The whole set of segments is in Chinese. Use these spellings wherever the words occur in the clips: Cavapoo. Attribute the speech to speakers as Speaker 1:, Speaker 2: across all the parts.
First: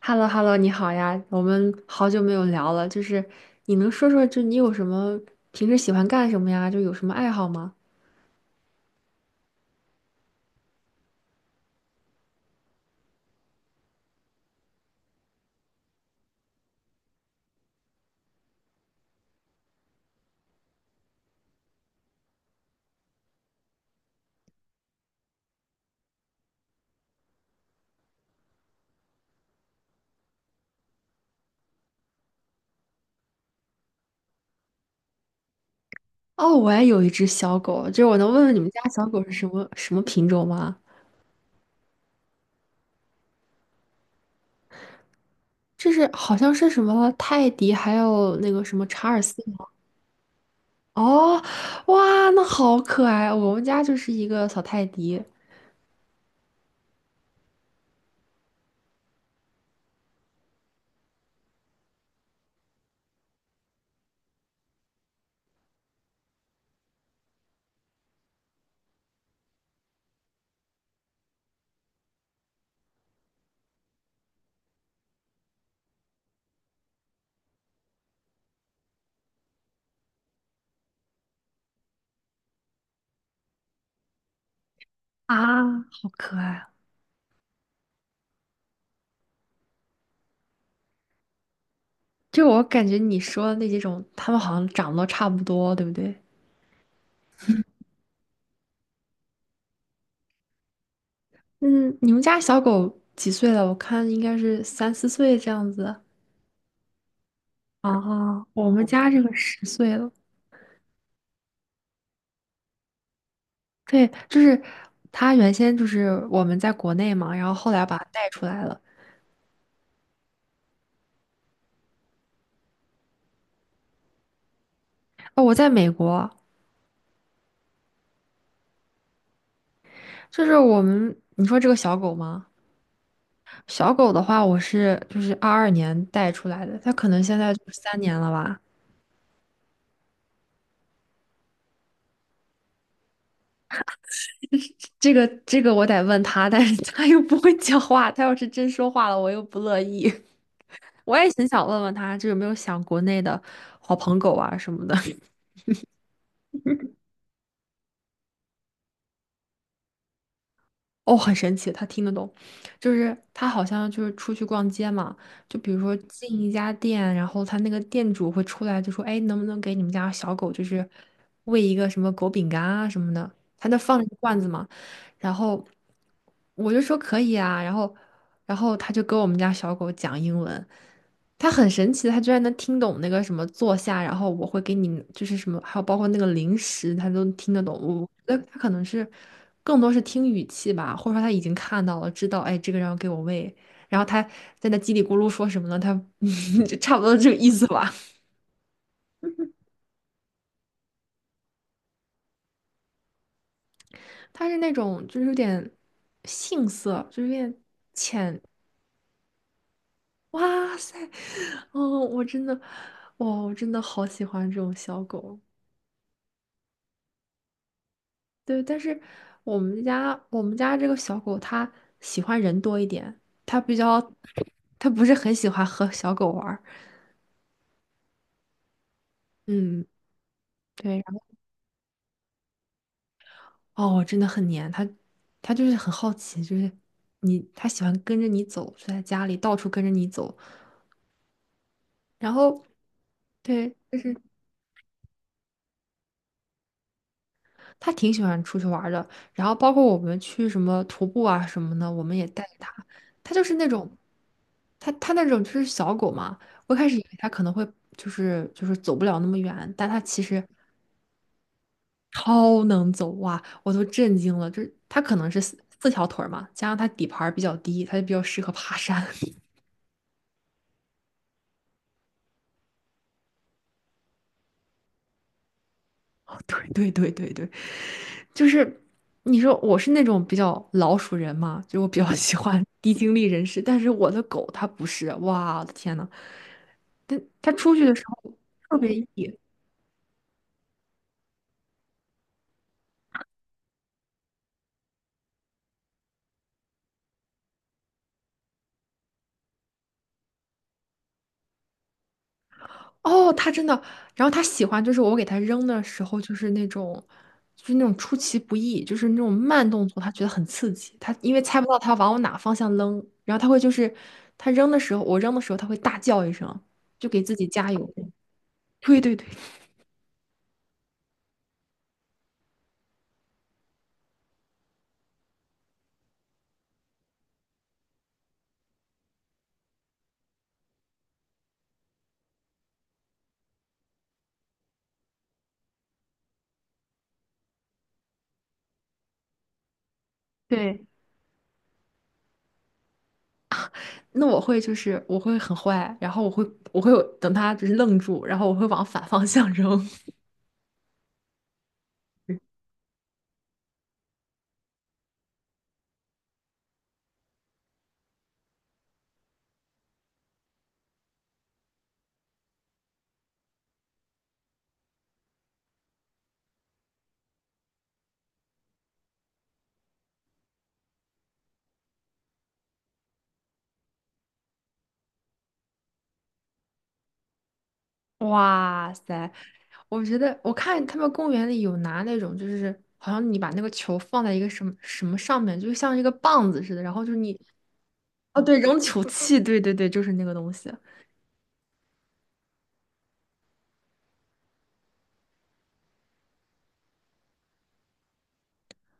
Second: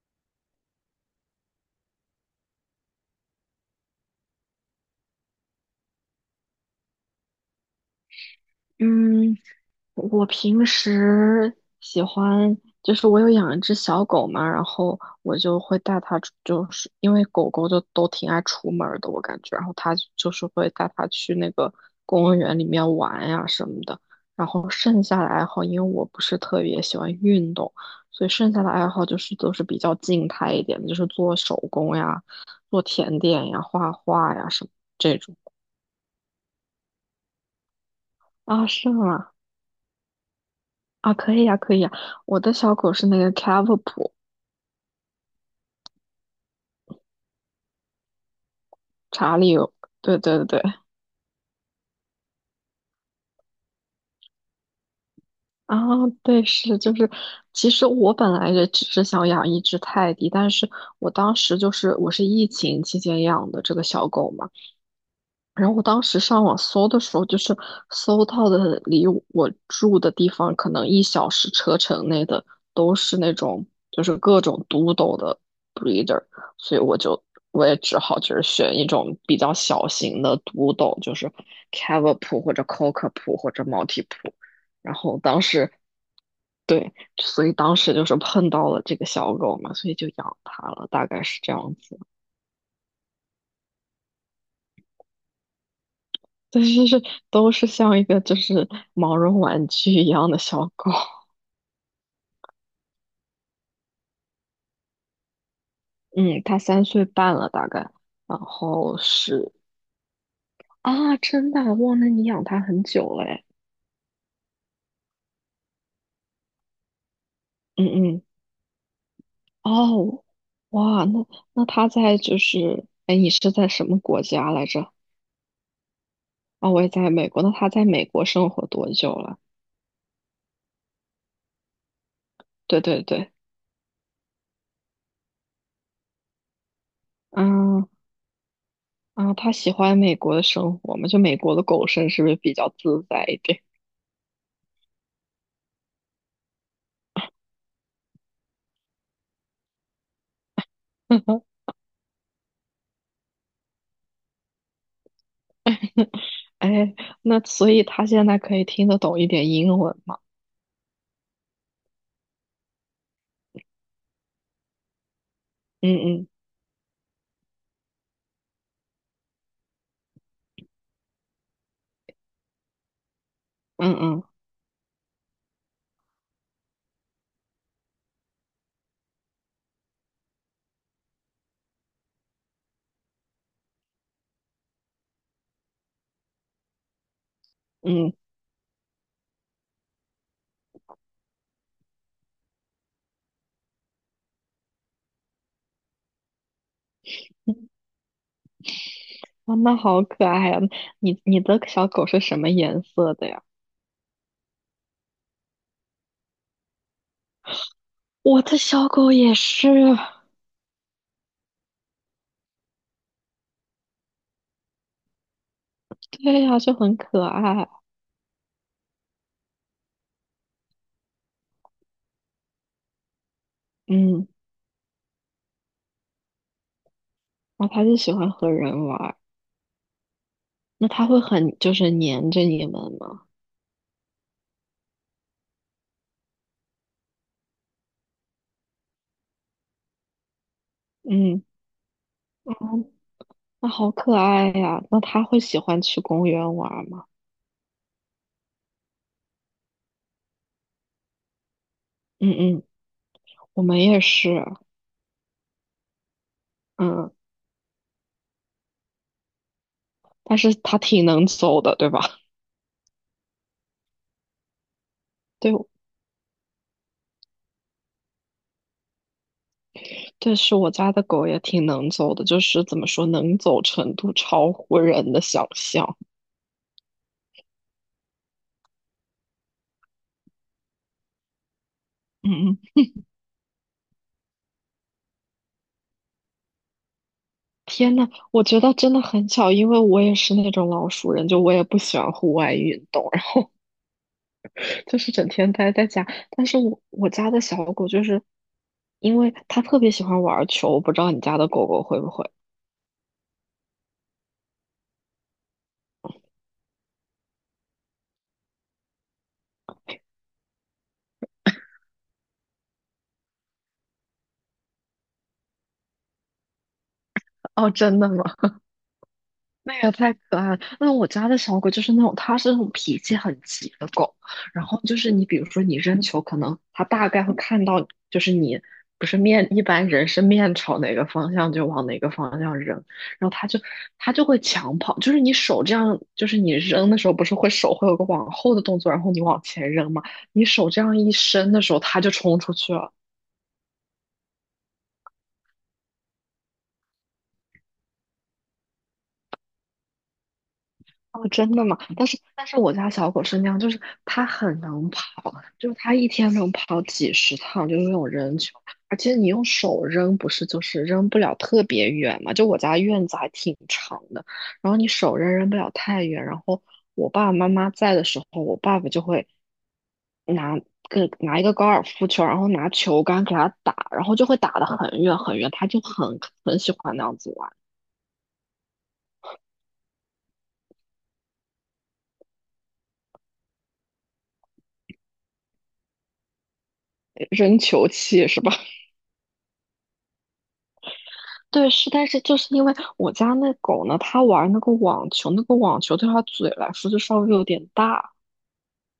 Speaker 1: h e l l o h e l l o 你好呀，我们好久没有聊了，就是你能说说，就你有什么平时喜欢干什么呀？就有什么爱好吗？
Speaker 2: 嗯，我平时喜欢，就是我有养一只小狗嘛，然后我就会带它就是因为狗狗就都挺爱出门儿的，我感觉，然后它就是会带它去那个公园里面玩呀什么的。然后剩下的爱好，因为我不是特别喜欢运动，所以剩下的爱好就是都是比较静态一点的，就是做手工呀、做甜点呀、画画呀什么这种。
Speaker 1: 哦，我也有一只小狗，就是我能问问你
Speaker 2: 啊，
Speaker 1: 们家
Speaker 2: 是
Speaker 1: 小狗
Speaker 2: 吗？
Speaker 1: 是什么什么品种吗？
Speaker 2: 啊，可以呀，可以呀。我的小狗是那个 Cavapoo，
Speaker 1: 就是好像是什么泰迪，还有那个什么查尔斯
Speaker 2: 查理，
Speaker 1: 吗？
Speaker 2: 对对对，
Speaker 1: 哦，哇，那好可爱！我们家就是一个小泰迪
Speaker 2: 啊，对，是就是，其实我本来也只是想养一只泰迪，但是我当时就是我是疫情期间养的这个小狗嘛，然后我当时上网搜的时候，就是搜到的离我住的地方可能一小时车程内的都是那种就是各种 d 斗的 breeder，所以我也只好就是选一种比较小型的 d 斗，就是 c a v a p 或者 c o c k a p o 或者 Maltipoo。然后当
Speaker 1: 啊，
Speaker 2: 时
Speaker 1: 好可爱啊！
Speaker 2: 对，所以当时就是碰到了这个小狗嘛，所以就养它了，大概是这样子。
Speaker 1: 就我感觉你说的那几种，它们好像长得都差不多，对不对？
Speaker 2: 但是是都是像一个就是毛绒玩具一样的小狗。
Speaker 1: 嗯，你们家小狗几岁了？我看应该是三四岁这样子。
Speaker 2: 嗯，它3岁半了大概，然
Speaker 1: 啊。我们
Speaker 2: 后
Speaker 1: 家这个
Speaker 2: 是
Speaker 1: 十岁了。
Speaker 2: 啊，真的忘了你养它很久了诶。
Speaker 1: 对，就是它原先就是我们在国内嘛，然后后来
Speaker 2: 嗯
Speaker 1: 把它
Speaker 2: 嗯，
Speaker 1: 带出来了。
Speaker 2: 哦，哇，那它在就是，哎，你是在什么国家来着？
Speaker 1: 哦，我在美国，
Speaker 2: 啊，我也在美国。那它在美国生活多久了？
Speaker 1: 就是我们，你说这个小狗吗？
Speaker 2: 对对对，
Speaker 1: 小狗的话，我是就是22年带出来的，它可能现在就是
Speaker 2: 嗯。
Speaker 1: 3年了吧。
Speaker 2: 啊，它喜欢美国的生活吗？就美国的狗生是不是比较自在一点？
Speaker 1: 这个我得问它，但是它又不会讲话，它要是真说话了，我又不乐意。我也 很想问问他，就有没有想国内的好朋狗啊什么的。
Speaker 2: 哎，那所以他现在可以听得懂一点英文吗？
Speaker 1: 哦，很神奇，他听得懂，就是他好像就是出去逛街嘛，就比如
Speaker 2: 嗯
Speaker 1: 说
Speaker 2: 嗯
Speaker 1: 进一家店，然后他那个店主会出来就说：“哎，能不能给你们家小狗就是喂一个什么狗饼干啊什么的？”他那放着一个
Speaker 2: 嗯
Speaker 1: 罐子嘛，然后我就说可以啊，然后他就跟我们家小狗讲英文。它很神奇的，它居然能听懂那个什么坐下，然后我会给你就是什么，还有包括那个零食，它都听得懂。我
Speaker 2: 嗯
Speaker 1: 觉得它可能是更多是听语气吧，或者说他已经看到了，知道哎这个人要给我喂，然后他在那叽里咕噜说什么呢？他 就差不多这个意思
Speaker 2: 嗯，
Speaker 1: 吧。
Speaker 2: 哇，那好可爱呀！你你的小狗是什么颜色的呀？
Speaker 1: 他是那种就是有点杏色，就是有点浅。
Speaker 2: 我的小狗也是，
Speaker 1: 哇塞，哦，我真的，哇，我真的好喜欢这种小狗。
Speaker 2: 对呀，就很可爱。
Speaker 1: 对，但是我们家这个小狗它喜欢人多一点，它比较
Speaker 2: 嗯，
Speaker 1: 它不是很喜欢和小狗玩儿。
Speaker 2: 然后它就喜欢和人玩儿。
Speaker 1: 嗯，
Speaker 2: 那
Speaker 1: 对，然
Speaker 2: 它会很就是黏着你们吗？
Speaker 1: 后哦，真的很黏它，它就是很好奇，就是它喜欢跟着你走，就在家里到处跟着你走。
Speaker 2: 嗯，
Speaker 1: 然后
Speaker 2: 哦，那
Speaker 1: 对，
Speaker 2: 好
Speaker 1: 就
Speaker 2: 可
Speaker 1: 是
Speaker 2: 爱呀！那它会喜欢去公园玩儿吗？
Speaker 1: 他挺喜欢出去玩儿的，然后包括我们去什么徒步啊什么的，我们也
Speaker 2: 嗯
Speaker 1: 带着
Speaker 2: 嗯，
Speaker 1: 他。他就是
Speaker 2: 我
Speaker 1: 那
Speaker 2: 们
Speaker 1: 种，
Speaker 2: 也是，
Speaker 1: 他那种就是小狗嘛，我一开始以为
Speaker 2: 嗯，
Speaker 1: 他可能会就是走不了那么远，但他其
Speaker 2: 但
Speaker 1: 实
Speaker 2: 是它挺能走的，对吧？
Speaker 1: 超能走哇，我都震惊了。就是他可能是
Speaker 2: 对，
Speaker 1: 四条腿儿嘛，加上他底盘儿比较低，他就比较适合爬山。
Speaker 2: 对，是我家的狗也挺能走的，就是怎么说，能走程度超乎人的想象。
Speaker 1: 哦，对对对对对，就是你说我是那种比较老鼠人嘛，就我比较喜
Speaker 2: 嗯嗯，
Speaker 1: 欢 低精力人士，但是我的狗它不是，哇，我的天呐！他他出去的
Speaker 2: 天
Speaker 1: 时
Speaker 2: 呐，
Speaker 1: 候
Speaker 2: 我觉得
Speaker 1: 特
Speaker 2: 真的
Speaker 1: 别
Speaker 2: 很
Speaker 1: 野。
Speaker 2: 巧，因为我也是那种老熟人，就我也不喜欢户外运动，然后就是整天待在家。但是我我家的小狗就是，因为它特别喜欢玩球，我不知道你家的狗狗会不会。
Speaker 1: 哦，他真的，然后他喜欢就是我给他扔的时候，就是那种，就是那种出其不意，就是那种慢动作，他觉得很刺激。他因为猜不到他往我哪方向扔，然后他会就是他扔的时候，我扔的时候，他会大叫一声，就给自己
Speaker 2: 哦，
Speaker 1: 加油。
Speaker 2: 真的吗？
Speaker 1: 对对对
Speaker 2: 那个太可爱了。那我家的小狗就是那种，它是那种脾气很急的狗。然后就是你，比如说你扔球，可能它大概会看到，就是你不是面，一般人是面朝哪个方向就往哪个方向扔，然后它就会抢跑。就是你手这样，就是你扔的时候不是会手会有个往后的动作，然后你往前扔嘛，你手这
Speaker 1: 对，
Speaker 2: 样一伸的时候，它就冲出去了。
Speaker 1: 那我会很坏，然后我会有等他就是愣住，然后我会往反方向扔。
Speaker 2: 哦，真的吗？但是但 是我家小狗是那样，就是它很能跑，就是它一天能跑几十趟，就是那种扔球，而且你用手扔，不是就是扔不了特别远嘛？就我家院子还挺长的，然后你手扔扔不了太远，然后我爸爸妈妈在的时候，我爸爸就会拿拿一个高尔夫球，然后拿球杆给它打，然后就会打得很远很远，它就很很喜欢那样子玩，
Speaker 1: 哇塞，我觉得我看他们公园里有拿那种，就是好像你把那个球放在一个什么什么上面，就像一个棒子似的，然后就是你，
Speaker 2: 扔球器
Speaker 1: 哦
Speaker 2: 是吧？
Speaker 1: 对，扔球器，对对对，就是那个东西。
Speaker 2: 对，是，但是就是因为我家那狗呢，它玩那个网球，那个网球对它嘴来说就稍微有点大，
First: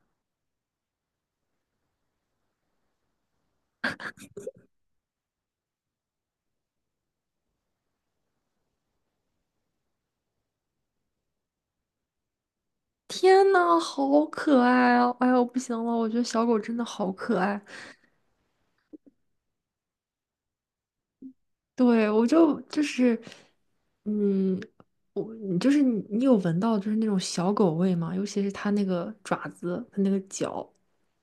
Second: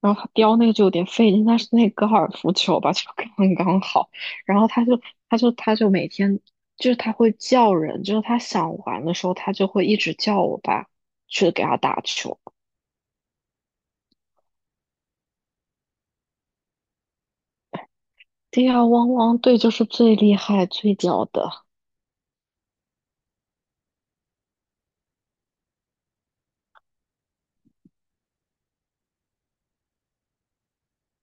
Speaker 2: 然后它叼那个就有点费劲，但是那个高尔夫球吧 就刚刚好，然后它就每天就是它会叫人，就是它想玩的时候，它就会一直叫我爸去给它打球。
Speaker 1: 天呐，好可爱啊！哎呦，不行了，我觉得小狗真的好可爱。
Speaker 2: 对呀，汪汪队就是最厉害最屌的。
Speaker 1: 对，我就就是，嗯，你就是你有闻到就是那种小狗味吗？尤其是它那个爪子，它那个脚。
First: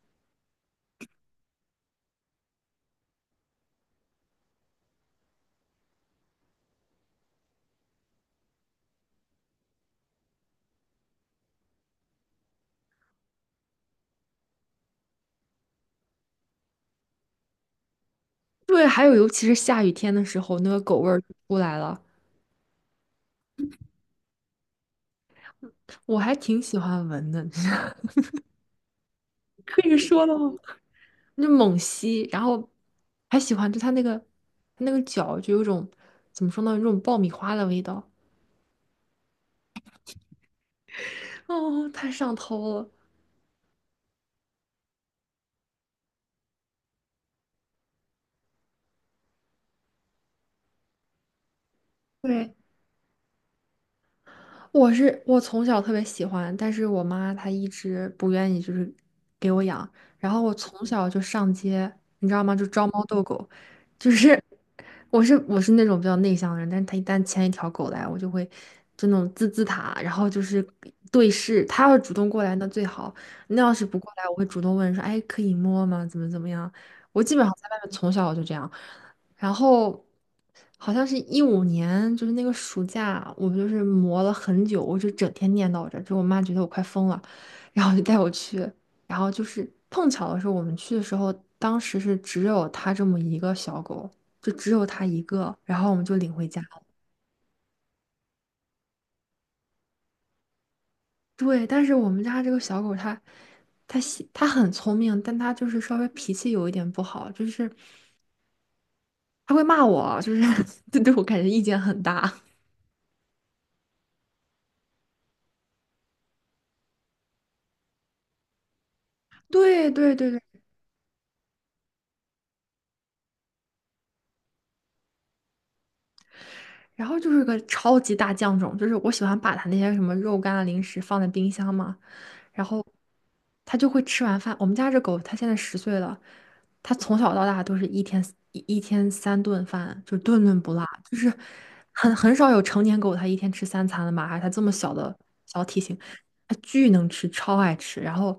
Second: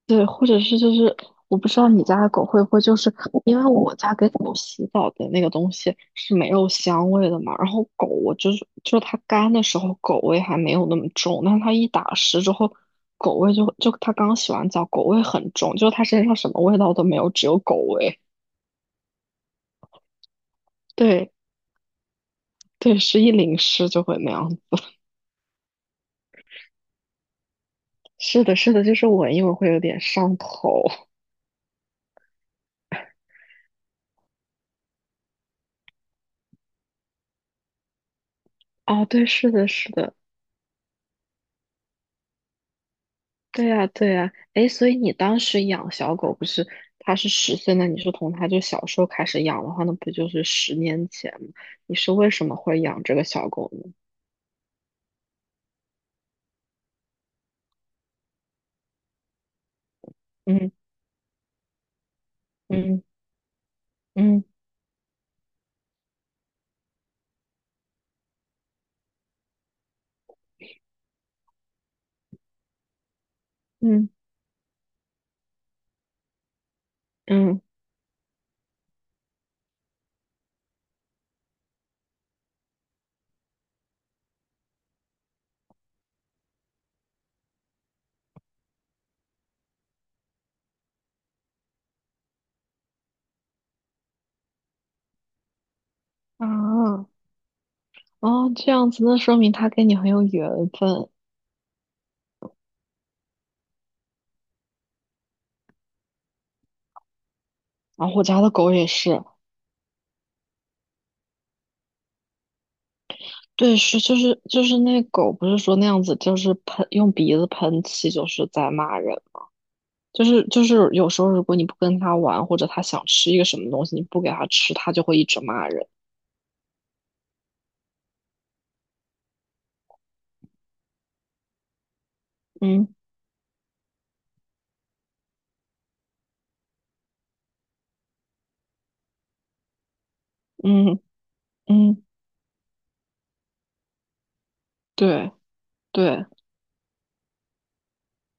Speaker 2: 对，或者是就是我不知道你家的狗会不会就是因为我家给狗洗澡的那个东西是没有香味的嘛，然后狗我就是它干的时候狗味还没有那么重，但是它一打湿之后狗味就它刚洗完澡狗味很重，就是它身上什么味道都没有，只有狗味。
Speaker 1: 对，还有尤其是下雨天的时候，那个狗味儿就
Speaker 2: 对
Speaker 1: 出来了。
Speaker 2: 对，是一淋湿就会那样子。
Speaker 1: 我还挺喜欢闻的，
Speaker 2: 是的，是的，就是闻一闻会有
Speaker 1: 可以
Speaker 2: 点
Speaker 1: 说
Speaker 2: 上
Speaker 1: 了吗？
Speaker 2: 头。
Speaker 1: 那猛吸，然后还喜欢就它那个脚就有种怎么说呢，有种爆米花的味道，
Speaker 2: 哦，对，是的，是的。
Speaker 1: 哦，太上头了。
Speaker 2: 对呀，对呀，哎，所以你当时养小狗不是它是10岁那你是从它就小时候开始养的话，那不就是10年前吗？你是为什
Speaker 1: 对，
Speaker 2: 么会养这个小狗呢？
Speaker 1: 我从小特别喜欢，但是我妈她一直不愿意，就是给我养。然后我
Speaker 2: 嗯
Speaker 1: 从小就上街，你知道吗？就招
Speaker 2: 嗯
Speaker 1: 猫逗狗，就是
Speaker 2: 嗯
Speaker 1: 我是那种比较内向的人，但是她一旦牵一条狗来，我就会就那种滋滋它，然后就是对视。她要是主动过来那最好，那要是不
Speaker 2: 嗯
Speaker 1: 过来，我会主动问说，哎，可以摸吗？怎么样？我基本上
Speaker 2: 嗯，
Speaker 1: 在外面从小我就这样。然后好像是15年，就是那个暑假，我们就是磨了很久，我就整天念叨着，就我妈觉得我快疯了，然后就带我去，然后就是碰巧的是我们去的时候，当时是只有它这么一个小狗，就只有它一个，然后我们就领回家了。
Speaker 2: 啊，哦，这样子，那说明它跟你很有缘分。
Speaker 1: 对，但是我们家这个小狗它很聪明，但它就是稍微脾气有一点不好，就是
Speaker 2: 然后我家的狗也是，
Speaker 1: 它会骂我，就是 就对我感觉意见很大。
Speaker 2: 对，是就是那狗不是说那样子，就是喷用鼻子喷气，就是在骂人
Speaker 1: 对对
Speaker 2: 就
Speaker 1: 对对。
Speaker 2: 是就是有时候如果你不跟他玩，或者他想吃一个什么东西，你不给他吃，他就会一直骂人。
Speaker 1: 然后就是个超级大酱种，就是我喜欢把它那些什么肉干啊、零食放在冰箱嘛，然后
Speaker 2: 嗯
Speaker 1: 它就会吃完饭。我们家这狗它现在十岁了，它从小到大都是一天三顿饭，就顿顿不落，
Speaker 2: 嗯
Speaker 1: 就是
Speaker 2: 嗯，
Speaker 1: 很少有成年狗它一天吃三餐的嘛，而它这么小的
Speaker 2: 对
Speaker 1: 小体型，
Speaker 2: 对，
Speaker 1: 它巨能吃，超爱吃。然后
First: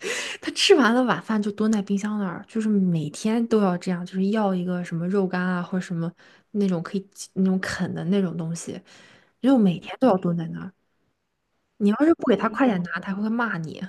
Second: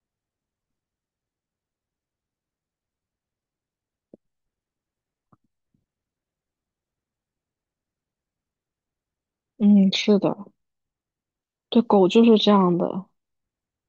Speaker 1: 它吃完了晚饭就蹲在冰箱那儿，就是每天都要这样，就是要一个什么肉干啊，或者什么那种可以那种啃的那种东西，就每
Speaker 2: 嗯，
Speaker 1: 天都要
Speaker 2: 是的，
Speaker 1: 蹲在那儿。
Speaker 2: 对，
Speaker 1: 你要
Speaker 2: 狗
Speaker 1: 是
Speaker 2: 就
Speaker 1: 不给
Speaker 2: 是
Speaker 1: 它
Speaker 2: 这
Speaker 1: 快
Speaker 2: 样
Speaker 1: 点拿，
Speaker 2: 的。
Speaker 1: 它会骂你。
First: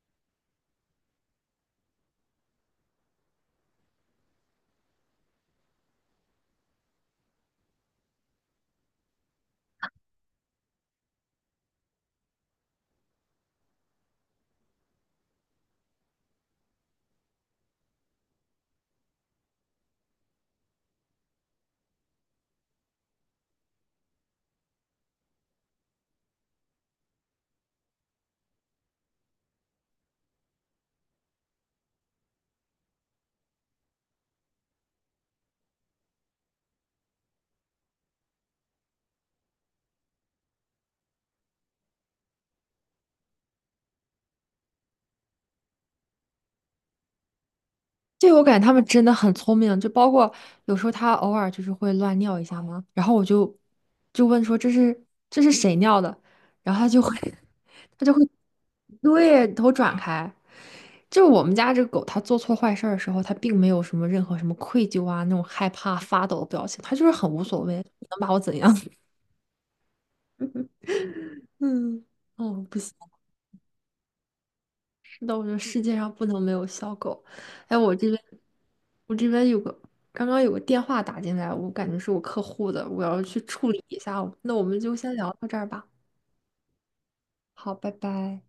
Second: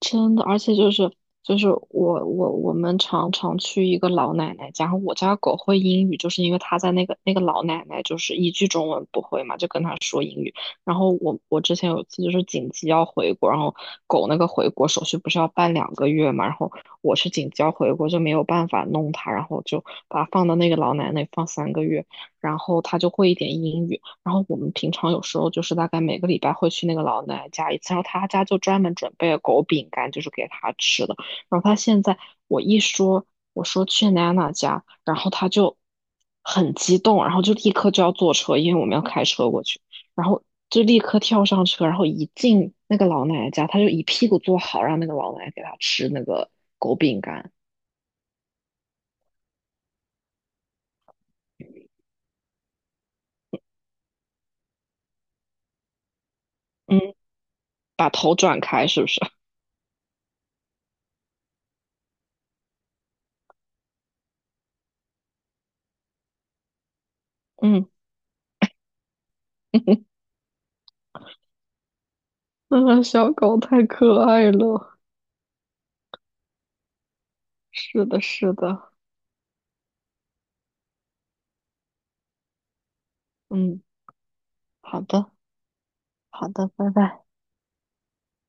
Speaker 2: 真的，而且就是就是我们常常去一个老奶奶家，然后我家狗会英语，就是因为它在那个那个老奶奶就是一句中文不会嘛，就跟她说英语。然后我之前有一次就是紧急要回国，然后狗那个回国手续不是要办2个月嘛，然后我是紧急要回国就没有办法弄它，然后就把它放到那个老奶奶放3个月，然后它就会一点英语。然后我们平常有时候就是大概每个礼拜会去那个老奶奶家一次，然后她家就专门准备了狗饼干，就是给她吃的。然后她现在我一说我说去娜娜家，然后她就很激动，然后就立刻就要坐车，因为我们要开车过去，然后就立刻跳上车，然后一进那个老奶奶家，她就一屁股坐好，让那个老奶奶给她吃那个狗饼干。
Speaker 1: 对，我感觉他们真的很聪明，就包括有时候他偶尔就是会乱尿一下嘛，然后我就问说这是谁尿的，然后他就会
Speaker 2: 嗯，
Speaker 1: 他
Speaker 2: 把
Speaker 1: 就会
Speaker 2: 头转开是不是？
Speaker 1: 对头转开。就是我们家这个狗，它做错坏事儿的时候，它并没有什么任何什么愧疚啊那种害怕发抖的表情，它就是很无所谓，
Speaker 2: 嗯，
Speaker 1: 能把我怎样？嗯，哦，不行。
Speaker 2: 那小狗太可爱了。
Speaker 1: 是我觉得世界上不能没有小狗。哎，我
Speaker 2: 是
Speaker 1: 这
Speaker 2: 的，
Speaker 1: 边
Speaker 2: 是的，
Speaker 1: 我这边刚刚有个电话打进来，我感觉是我客户的，我要去处
Speaker 2: 嗯，
Speaker 1: 理一下哦。那我们就
Speaker 2: 好
Speaker 1: 先聊
Speaker 2: 的，
Speaker 1: 到这儿吧。
Speaker 2: 好的，拜拜。
Speaker 1: 好，拜拜。